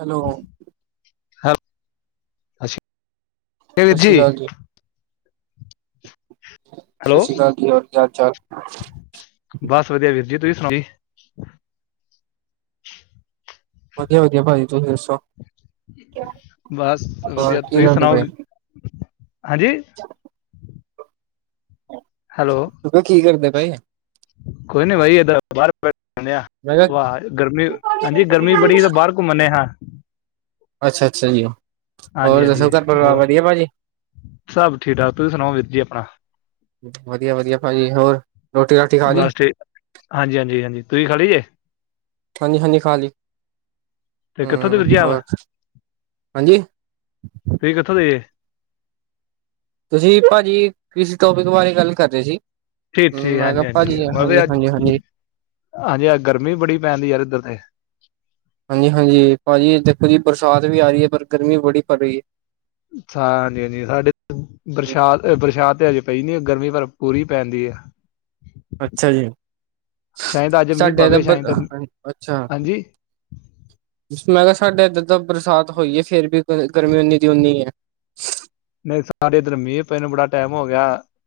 Hello ਹਾਂ ਅੱਛਾ ਸਤਿ ਸ਼੍ਰੀ ਅਕਾਲ ਜੀ ਸਤਿ ਹੈਲੋ ਸ਼੍ਰੀ ਅਕਾਲ ਜੀ, ਔਰ ਕਿ ਹਾਲ ਚਾਲ? ਬਸ ਵਧੀਆ ਵੀਰ ਜੀ, ਤੁਸੀਂ ਸੁਣਾਓ ਜੀ ਵਧੀਆ-ਵਧੀਆ ਭਾਜੀ, ਤੁਸੀਂ ਦੱਸੋ? ਬਸ ਹੋਰ ਵਧੀਆ, ਕੀ ਤੁਸੀਂ ਕਰਦੇ ਸੁਣਾਓ? ਪਏ ਹਾਂਜੀ ਹੈਲੋ ਮੈਂ ਕਿਹਾ, ਕੀ ਕਰਦੇ ਪਏ? ਕੋਈ ਨੀ ਬਾਈ, ਏਦਾਂ ਬਾਹਰ, ਮੈਂ ਕਿਹਾ ਵਾਹ ਗਰਮੀ ਹਾਂਜੀ ਗਰਮੀ ਬੜੀ ਤਾਂ ਬਾਹਰ ਘੁੰਮਨ ਹਾਂ ਅੱਛਾ-ਅੱਛਾ ਜੀ, ਹਾਂਜੀ ਹੋਰ ਦੱਸੋ ਹਾਂਜੀ ਘਰ ਪਰਿਵਾਰ ਹੋਰ ਵਧੀਆ ਭਾਜੀ? ਸਭ ਠੀਕ ਠਾਕ ਤੁਸੀਂ ਸੁਣਾਓ? ਵੀਰ ਜੀ ਆਪਣਾ ਵਧੀਆ-ਵਧੀਆ ਭਾਜੀ ਹੋਰ ਰੋਟੀ ਰਾਟੀ ਖਾ ਲਈ ਬਸ ਠੀਕ ਹਾਂਜੀ, ਹਾਂਜੀ, ਹਾਂਜੀ ਤੁਸੀਂ ਖਾ ਲਈ ਜੇ ਹਾਜੀ, ਹਾਜੀ ਖਾ ਲਈ ਤੇ ਕਿੱਥੋਂ ਤੇ ਫਿਰਜ ਹਮ ਵਾ ਹੋਰ ਹਾਂਜੀ ਫ ਕਿੱਥੋਂ ਦੇ ਤੁਸੀਂ ਭਾਜੀ ਕਿਸ ਟੋਪਿਕ ਬਾਰੇ ਗੱਲ ਕਰ ਰਹੇ ਸੀ। ਠੀਕ, ਹਮ ਠੀਕ ਮੈਂ ਹਾਂਜੀ, ਕਿਹਾ ਹਾਂਜੀ ਭਾਜੀ ਮਤਲਬ ਅੱਜ ਹਾਂਜੀ ਹਾਂਜੀ ਹਾਂਜੀ ਗਰਮੀ ਬੜੀ ਪੈਂਦੀ ਯਾਰ ਇੱਧਰ ਤੇ ਹਾਂਜੀ ਹਾਂਜੀ ਭਾਜੀ ਦੇਖੋ ਜੀ ਬਰਸਾਤ ਵੀ ਆ ਰਹੀ ਹੈ ਪਰ ਗਰਮੀ ਬੜੀ ਪੜ ਰਹੀ ਹੈ। ਛ ਹਾਂਜੀ, ਹਾਂਜੀ ਸਾਡੇ ਹੈ ਬਰਸਾਤ, ਬਰਸਾਤ ਤਾਂ ਅਜੇ ਪਈ ਨੀ ਗਰਮੀ ਪਰ ਪੂਰੀ ਪੈਂਦੀ ਹੈ। ਅੱਛਾ ਜੀ ਸ਼ਾਇਦ ਅੱਜ ਮੀਂਹ ਸਾਡੇ ਪਵੇ ਰਬਰ ਅੱਛਾ ਹ [unintelligible] ਮੈਂ ਕਿਹਾ ਸਾਡੇ ਏਧਰ ਦਾ ਬਰਸਾਤ ਹੋਈ ਏ ਫੇਰ ਵੀ ਗਰਮੀ ਉਨੀ ਦੀ ਉਨੀ ਐ। ਨਹੀਂ ਸਾਡੇ ਇਧਰ ਮੀਹ ਪਏ ਨੂੰ ਬੜਾ ਟਾਈਮ ਹੋ ਗਿਆ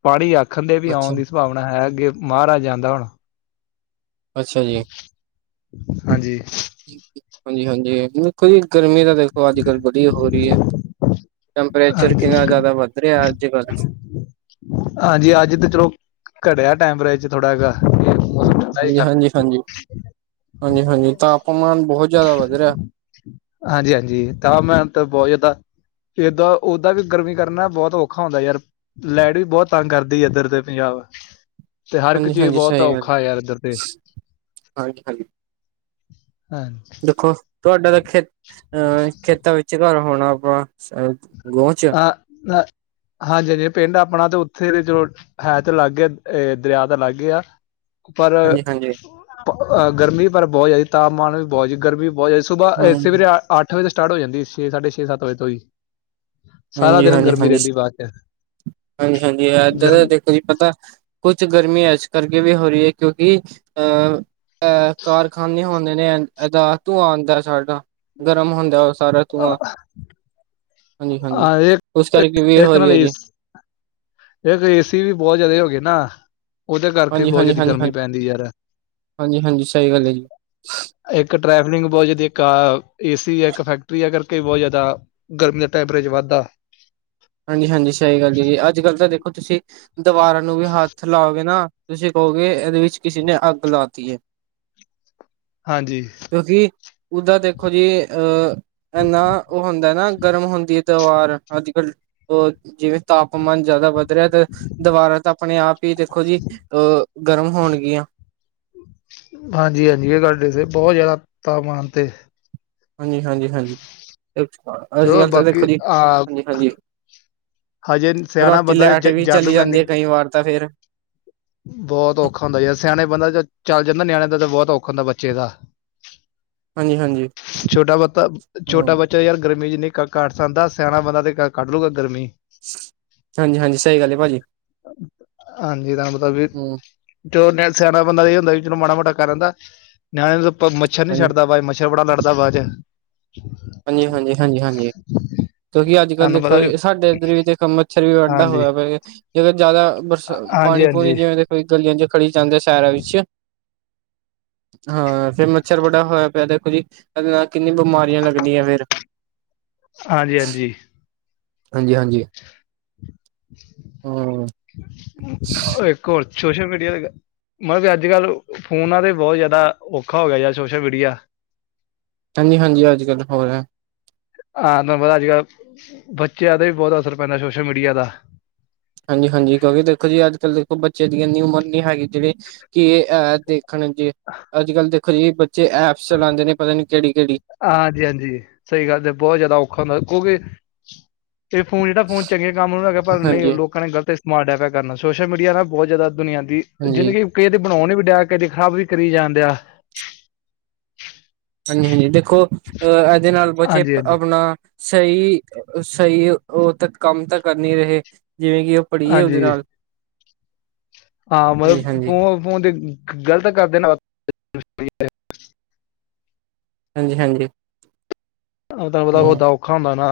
ਪਾਣੀ ਆਖਣ ਦੇ ਵੀ ਅੱਛਾ, ਆਉਣ ਦੀ ਸਭਾਵਨਾ ਹੈ ਅੱਗੇ ਮਹਾਰਾਜ ਜਾਂਦਾ ਹੁਣ ਅੱਛਾ ਜੀ ਹਾਂਜੀ ਹਾਂਜੀ, ਹਾਂਜੀ। ਗਰਮੀ ਤਾਂ ਦੇਖੋ ਅੱਜ ਕੱਲ ਬੜੀ ਹੋ ਰਹੀ ਏ। ਟੈਂਪਰੇਚਰ ਹਾਂਜੀ ਕਿੰਨਾ ਜ਼ਿਆਦਾ ਵਧ ਰਿਹਾ ਅੱਜ ਕੱਲ੍ਹ ਹਾਂਜੀ ਅੱਜ ਤੇ ਚਲੋ ਘਟਿਆ ਟੈਂਪਰਾਚਰ ਥੋੜਾ ਜਿਹਾ ਹਾਂਜੀ, ਕਰ ਹਾਂਜੀ, ਹਾਂਜੀ, ਹਾਂਜੀ, [unintelligible] ਹਾਂਜੀ ਤਾਪਮਾਨ ਬਹੁਤ ਜ਼ਿਆਦਾ ਵੱਧ ਰਿਹਾ। ਹਾਂਜੀ, ਹਾਂਜੀ ਤਾਂ ਮੈਂ ਤਾਂ ਬਹੁਤ ਜ਼ਿਆਦਾ ਏਦਾਂ, ਓਦਾਂ ਵੀ ਗਰਮੀ ਕਰਨਾ ਬਹੁਤ ਔਖਾ ਹੁੰਦਾ ਯਾਰ ਲਾਈਟ ਵੀ ਬਹੁਤ ਤੰਗ ਕਰਦੀ ਇੱਧਰ ਤੇ ਪੰਜਾਬ ਤੇ ਹਰ ਇੱਕ ਹਾਂਜੀ, ਚੀਜ਼ ਹਾਂਜੀ ਬਹੁਤ ਸਹੀ ਗੱਲ ਔਖਾ ਯਾਰ ਇੱਧਰ ਤੇ ਹਾਂਜੀ, ਹਾਂਜੀ ਹਾਂ ਦੇਖੋ ਤੁਹਾਡਾ ਤਾਂ ਖੇ ਅਹ ਖੇਤਾਂ ਵਿੱਚ ਘਰ ਹੋਣਾ ਆਪਣਾ ਅ ਗੋਹ ਚ ਹ ਨਾ ਹਾਂਜੀ ਹਾਂਜੀ ਪਿੰਡ ਆਪਣਾ ਤਾਂ ਉੱਥੇ ਜੋ ਹੈ ਤੇ ਅਲੱਗ ਆ ਦਰਿਆ ਤਾਂ ਅਲੱਗ ਆ ਪਰ ਹਾਂਜੀ, ਹਾਂਜੀ। ਗਰਮੀ ਪਰ ਬਹੁਤ ਜ਼ਿਆਦੀ ਤਾਪਮਾਨ ਵੀ ਬਹੁਤ ਗਰਮੀ ਬਹੁਤ ਜਿਆਦਾ ਸੁਬਾਹ ਹਮ ਸਵੇਰੇ ਅੱਠ ਵਜੇ ਤੋਂ ਸਟਾਰਟ ਹੋ ਜਾਂਦੀ ਛੇ ਸਾਡੇ ਛੇ ਸੱਤ ਵਜੇ ਤੋਂ ਹੀ ਸਾਰਾ ਹਾਂਜੀ, ਦਿਨ ਹਾਂਜੀ, ਗਰਮੀ ਹਾਂਜੀ, ਰਹਿੰਦੀ ਬਾਅਦ ਚ ਹਾਂਜੀ, ਹਾਂਜੀ ਇਏਦਾਂ ਗਰਮ ਦਾ ਤੁ ਪਤਾ ਕੁਛ ਗਰਮੀ ਇਸ ਕਰਕੇ ਵੀ ਹੋ ਰਹੀ ਏ ਕਿਉਂਕਿ ਅਹ ਅਹ ਕਾਰਖਾਨੇ ਹੁੰਦੇ ਨੇ ਧੂੰਆ ਆਉਂਦਾ ਸਾਡਾ ਗਰਮ ਹੁੰਦਾ। ਸਾਰਾ ਧੂਆਂ ਹਾਂਜੀ, ਹਾਂਜੀ ਅ ਉਸ ਕਰਕੇ ਵੀ ਹੋ ਰਹੀ ਨਾਲ ਹੈ ਜੀ ਇੱਕ ਏ ਸੀ ਵੀ ਬਹੁਤ ਜਿਆਦਾ ਹੋ ਗਏ ਨੇ ਨਾ ਉਹਦੇ ਕਰਕੇ ਬਹੁਤ ਜ਼ਿਆਦਾ ਗਰਮੀ ਹਾਂਜੀ-ਹਾਂਜੀ-ਹਾਂਜੀ-ਹਾਂਜੀ ਪੈਂਦੀ ਯਾਰਾ ਹਾਂਜੀ-ਹਾਂਜੀ ਸਹੀ ਗੱਲ ਹੈ ਜੀ ਇੱਕ ਟਰੈਵਲਿੰਗ ਬਹੁਤ ਜ਼ਿਆਦਾ ਇੱਕ ਕਾਰ ਏ ਸੀ ਹੈ ਇੱਕ ਫੈਕਟਰੀ ਹੈ ਕਰਕੇ ਬਹੁਤ ਜ਼ਿਆਦਾ ਗਰਮੀ ਦਾ ਟੈਂਪਰੇਚਰ ਵੱਧਦਾ ਹਾਂਜੀ, ਹਾਂਜੀ, ਸਹੀ ਗੱਲ ਜ ਜੀ ਅੱਜ ਕੱਲ ਤਾਂ ਦੇਖੋ ਤੁਸੀਂ ਦੀਵਾਰਾਂ ਨੂੰ ਵੀ ਹੱਥ ਲਾਓਗੇ ਨਾ ਤੁਸੀਂ ਕਹੋਗੇ ਇਹਦੇ ਵਿੱਚ ਕਿਸੇ ਨੇ ਅੱਗ ਲਾ ਦਿਤੀ ਏ ਹਾਂਜੀ ਕਿਉਂਕਿ ਉਹਦਾ ਦੇਖੋ ਜੀ ਅਹ ਇਨਾ ਉਹ ਹੁੰਦਾ ਨਾ ਗਰਮ ਹੁੰਦੀ ਹੈ ਦਿਵਾਰ ਅੱਜ ਕੱਲ੍ਹ ਓ, ਜਿਵੇਂ ਤਾਪਮਾਨ ਜਿਆਦਾ ਵੱਦ ਰੇਆ, ਤੇ ਦਵਾਰਾਂ ਤਾਂ ਆਪਣੇ ਆਪ ਹੀ ਦੇਖੋ ਜੀ, ਅਹ ਗਰਮ ਹੋਣਗੀਆਂ। ਹਾਂਜੀ, ਹਾਂਜੀ ਇਹ ਕਰਕੇ ਸੀ ਬਹੁਤ ਜ਼ਿਆਦਾ ਤਾਪਮਾਨ ਤੇ ਹਾਂਜੀ, ਹਾਂਜੀ, ਹਾਂਜੀ ਅਸੀਲੀ ਚਲੋ ਗੱਲ ਤਾਂ ਬਾਕੀ ਦੇਖੋ ਜੀ ਆ ਹਾਂਜੀ, ਹਾਂਜੀ। ਹਜੇ ਸਿਆਣਾ ਰਾਤੀ ਬੰਦਾ ਜ ਲੈਟ ਵੀ ਜਰ ਚਲੀ ਲੂਗਾ ਜਾਂਦੀ ਇੰਨੀ ਆ ਕਈ ਵਾਰ ਤਾਂ ਫੇਰ ਬਹੁਤ ਔਖਾ ਹੁੰਦਾ ਯਾਰ ਸਿਆਣੇ ਬੰਦਾ ਜ ਚੱਲ ਜਾਂਦਾ ਨਿਆਣੇ ਦਾ ਤਾਂ ਬਹੁਤ ਔਖਾ ਹੁੰਦਾ ਬੱਚੇ ਦਾ ਹਾਂਜੀ ਹਾਂਜੀ ਛੋਟਾ ਬੱਚਾ, ਛੋਟਾ ਹਮ ਬੱਚਾ ਯਾਰ ਗਰਮੀ ਜਿੰਨੀ ਕੱਟ ਸਕਦਾ ਸਿਆਣਾ ਬੰਦਾ ਤੇ ਕੱਢ ਲੂਗਾ ਗਰਮੀ ਹਾਂਜੀ, ਹਾਂਜੀ ਸਹੀ ਗੱਲ ਏ ਭਾਜੀ। ਹਾਂਜੀ ਤੁਹਾਨੂੰ ਪਤਾ ਵੀ ਹਮ ਜੋ ਸਿਆਣਾ ਬੰਦਾ ਇਹ ਹੁੰਦਾ ਜਿਹਨੂੰ ਮਾੜਾ ਮੋਟਾ ਕਰ ਲੈਦਾ। ਨਿਆਣੇ ਨੂੰ ਤਾਂ ਮੱਛਰ ਨ ਹਾਂਜੀ ਛਡਦਾਾ ਮੱਛਰ ਬੜਾ ਲੜਦਾ ਬਾਦ ਚ ਹਾਂਜੀ ਹਾਂਜੀ ਹਾਂਜੀ ਹਾਂਜੀ [unintelligible] ਕਿਉਂਕਿ ਅੱਜ ਕੱਲ੍ਹ ਤੁਹਾਨੂੰ ਦੇਖੋ ਪਤਾ ਵੀ ਸਾਡੇ ਇੱਧਰ ਵੀ ਦੇਖ ਮੱਛਰ ਵੀ ਏਡਾ ਹਾਂਜੀ ਹੋਇਆ ਜੇਕਰ ਜ਼ਦਾ ਬਰਸਾ ਹਾਂਜੀ ਪਾਣੀ ਪਣੀ ਹਾਂਜੀ ਜਿਵੇਂਈ ਗਲੀਆਂ ਚ ਖੜੀ ਜਾਂਦਾ ਸ਼ੇਰਾਂ ਵਿੱਚ ਹਾਂ ਫੇਰ ਮੱਛਰ ਬੜਾ ਹੋਇਆ ਪਿਆ ਦੇਖੋ ਜੀ ਇਹਦੇ ਨਾਲ ਕਿੰਨੀਆਂ ਬਿਮਾਰੀਆਂ ਲਗ [unintelligible] ਫਿਰ ਹਾਂਜੀ ਹਾਂਜੀ ਹਾਂਜੀ ਹਮ [unintelligible] ਸੋਸਲ ਮੀਡੀਆ ਦੇ। ਮਤਲਬ ਵੀ ਅੱਜ ਕੱਲ੍ਹ ਫੋਨਾਂ ਤੇ ਬਹੁਤ ਜ਼ਿਆਦਾ ਔਖਾ ਹੋ ਗਿਆ ਯਾਰ ਸੋਸ਼ਲ ਮੀਡੀਆ। ਹਾਂਜੀ ਹਾਂਜੀ, ਅੱਜ ਕੱਲ੍ਹ ਹੋ ਰਹਾ। ਹਾਂ ਤੁਹਾਨੂੰ ਪਤਾ ਅੱਜ ਕੱਲ੍ਹ ਬੱਚਿਆਂ ਦਾ ਵੀ ਬਹੁਤ ਅਸਰ ਪੈਂਦਾ ਸੋਸ਼ਲ ਮੀਡੀਆ ਦਾ। ਹਾਂਜੀ-ਹਾਂਜੀ, ਕਿਉਂਕਿ ਦੇਖੋ ਜੀ ਅੱਜ ਕੱਲ ਦੇਖੋ ਬੱਚੇ ਦੀ ਇੰਨੀ ਉਮਰ ਨੀ ਹੈਗੀ ਜਿਹੜੇ ਕਿ ਏ ਦੇਖਣ ਜੀ ਅੱਜ ਕੱਲ੍ਹ ਦੇਖੋ ਜੀ ਬੱਚੇ ਐਪਸ ਚਲਾਂਦੇ ਨੇ ਪਤਾ ਨੀ ਕਿਹੜੀ ਕਿਹੜੀ। ਹਾਂਜੀ-ਹਾਂਜੀ, ਸਹੀ ਗੱਲ ਤੇ ਬਹੁਤ ਜ਼ਿਆਦਾ ਔਖਾ ਹੁੰਦਾ ਕਿਉਂਕਿ ਇਹ ਫੋਨ ਜਿਹੜਾ ਫੋਨ ਚੰਗੇ ਕੰਮ [unintelligible] ਹੈਗਾ ਪਰ ਨਹੀਂ ਹਾਂਜੀ ਲੋਕਾਂ ਨੇ ਗਲਤ [unintelligible] ਕਰਨਾ ਸੋਸ਼ਲ ਮੀਡੀਆ ਨਾ ਬਹੁਤ ਜ਼ਿਆਦਾ ਦੁਨੀਆਂ ਦੀ ਹਾਂਜੀ ਜ਼ਿੰਦਗੀ ਕਈ ਦੇ ਬਣਾਉਣ ਵੀ ਡਿਆ ਕਦੇ ਖਰਾਬ ਵੀ ਕਰੀ ਜਾਂਦੇ ਆ। ਹਾਂਜੀ ਹਾਂਜੀ, ਦੇਖੋ ਅਹ ਇਹਦੇ ਨਾਲ ਹਾਂਜੀ [unintelligible] ਹਾਂਜੀ ਆਪਣਾ ਸਹੀ ਸਹੀ ਉਹ ਤਾਂ ਕੰਮ ਤਾਂ ਕਰ ਨੀ ਰਹੇ। ਜਿਵੇਂ ਕਿ ਉਹ ਪੜ੍ਹੀਏ ਉਹਦੇ ਹਾਂਜੀ ਨਾਲ ਹਾਂ, ਮਤਲਬ ਹਾਂਜੀ ਹਾਂਜੀ ਫ ਫੋਨ ਤੇ ਗ਼ਲਤ ਕਰਦੇ ਨੇ [unintelligible] ਹਾਂਜੀ ਹਾਂਜੀ, ਹਮ [unintelligible] ਔਖਾ ਹੁੰਦਾ ਨਾ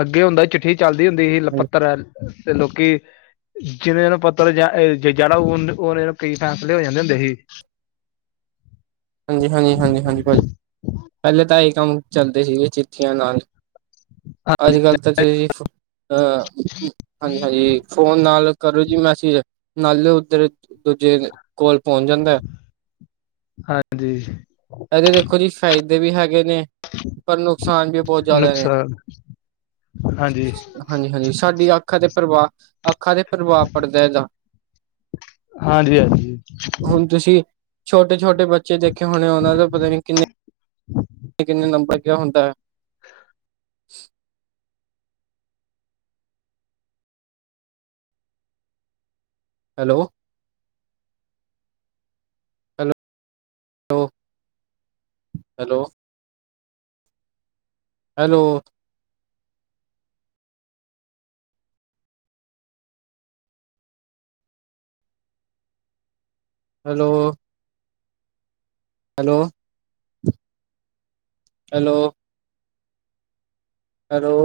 ਅੱਗੇ ਹੁੰਦਾ ਚਿੱਠੀ। ਚੱਲਦੀ ਹੁੰਦੀ ਸੀ ਲਪੱਤਰ ਤੇ ਲੋਕੀ ਜਿੰਨੇ ਨੂੰ ਪੱਤਰ [unintelligible] ਫੈਸਲੇ ਹੋ ਜਾਂਦੇ ਹੁੰਦੇ ਸੀ। ਹਾਂਜੀ ਹਾਂਜੀ, ਹਾਂਜੀ ਹਾਂਜੀ, ਭਾਜੀ ਪਹਿਲੇ ਤਾਂ ਇਹੀ ਕੰਮ ਚੱਲਦੇ ਸੀਗੇ ਚਿੱਠੀਆਂ ਨਾਲ ਅੱਜ ਕੱਲ ਤਾਂ [unintelligible] ਅ ਹਾਂਜੀ ਹਾਂਜੀ ਫੋਨ ਨਾਲ ਕਰੋ ਜੀ ਮੈਸੇਜ ਨਾਲ ਉੱਧਰ ਦੂਜੇ ਕੋਲ ਪਹੁੰਚ ਜਾਂਦਾ। ਹਾਂਜੀ, ਇਹਦੇ ਦੇਖੋ ਜੀ ਫ਼ਾਇਦੇ ਵੀ ਹੈਗੇ ਨੇ ਪਰ ਨੁਕਸਾਨ ਵੀ ਬਹੁਤ ਜ਼ਿਆਦਾ ਨੇ। ਨੁਕਸਾਨ ਹਾਂਜੀ, ਹਾਂਜੀ-ਹਾਂਜੀ, ਸਾਡੀ ਅੱਖਾਂ ਤੇ ਪਰਵਾ ਅੱਖਾਂ ਤੇ ਪ੍ਭਾਵ ਪੜਦਾ ਏਦਾਂ ਹਾਂਜੀ ਹਾਂਜੀ ਤੁਸੀਂ ਛੋਟੇ ਛੋਟੇ ਬੱਚੇ ਦੇਖੇ ਹੋਣੇ ਉਹਨਾਂ ਦਾ ਪਤਾ ਨੀ ਕਿੰਨੇ ਕਿੰਨੇ ਨੰਬਰ ਹੁੰਦਾ hello, hello hello, hello, hello, hello, hello, hello, hello,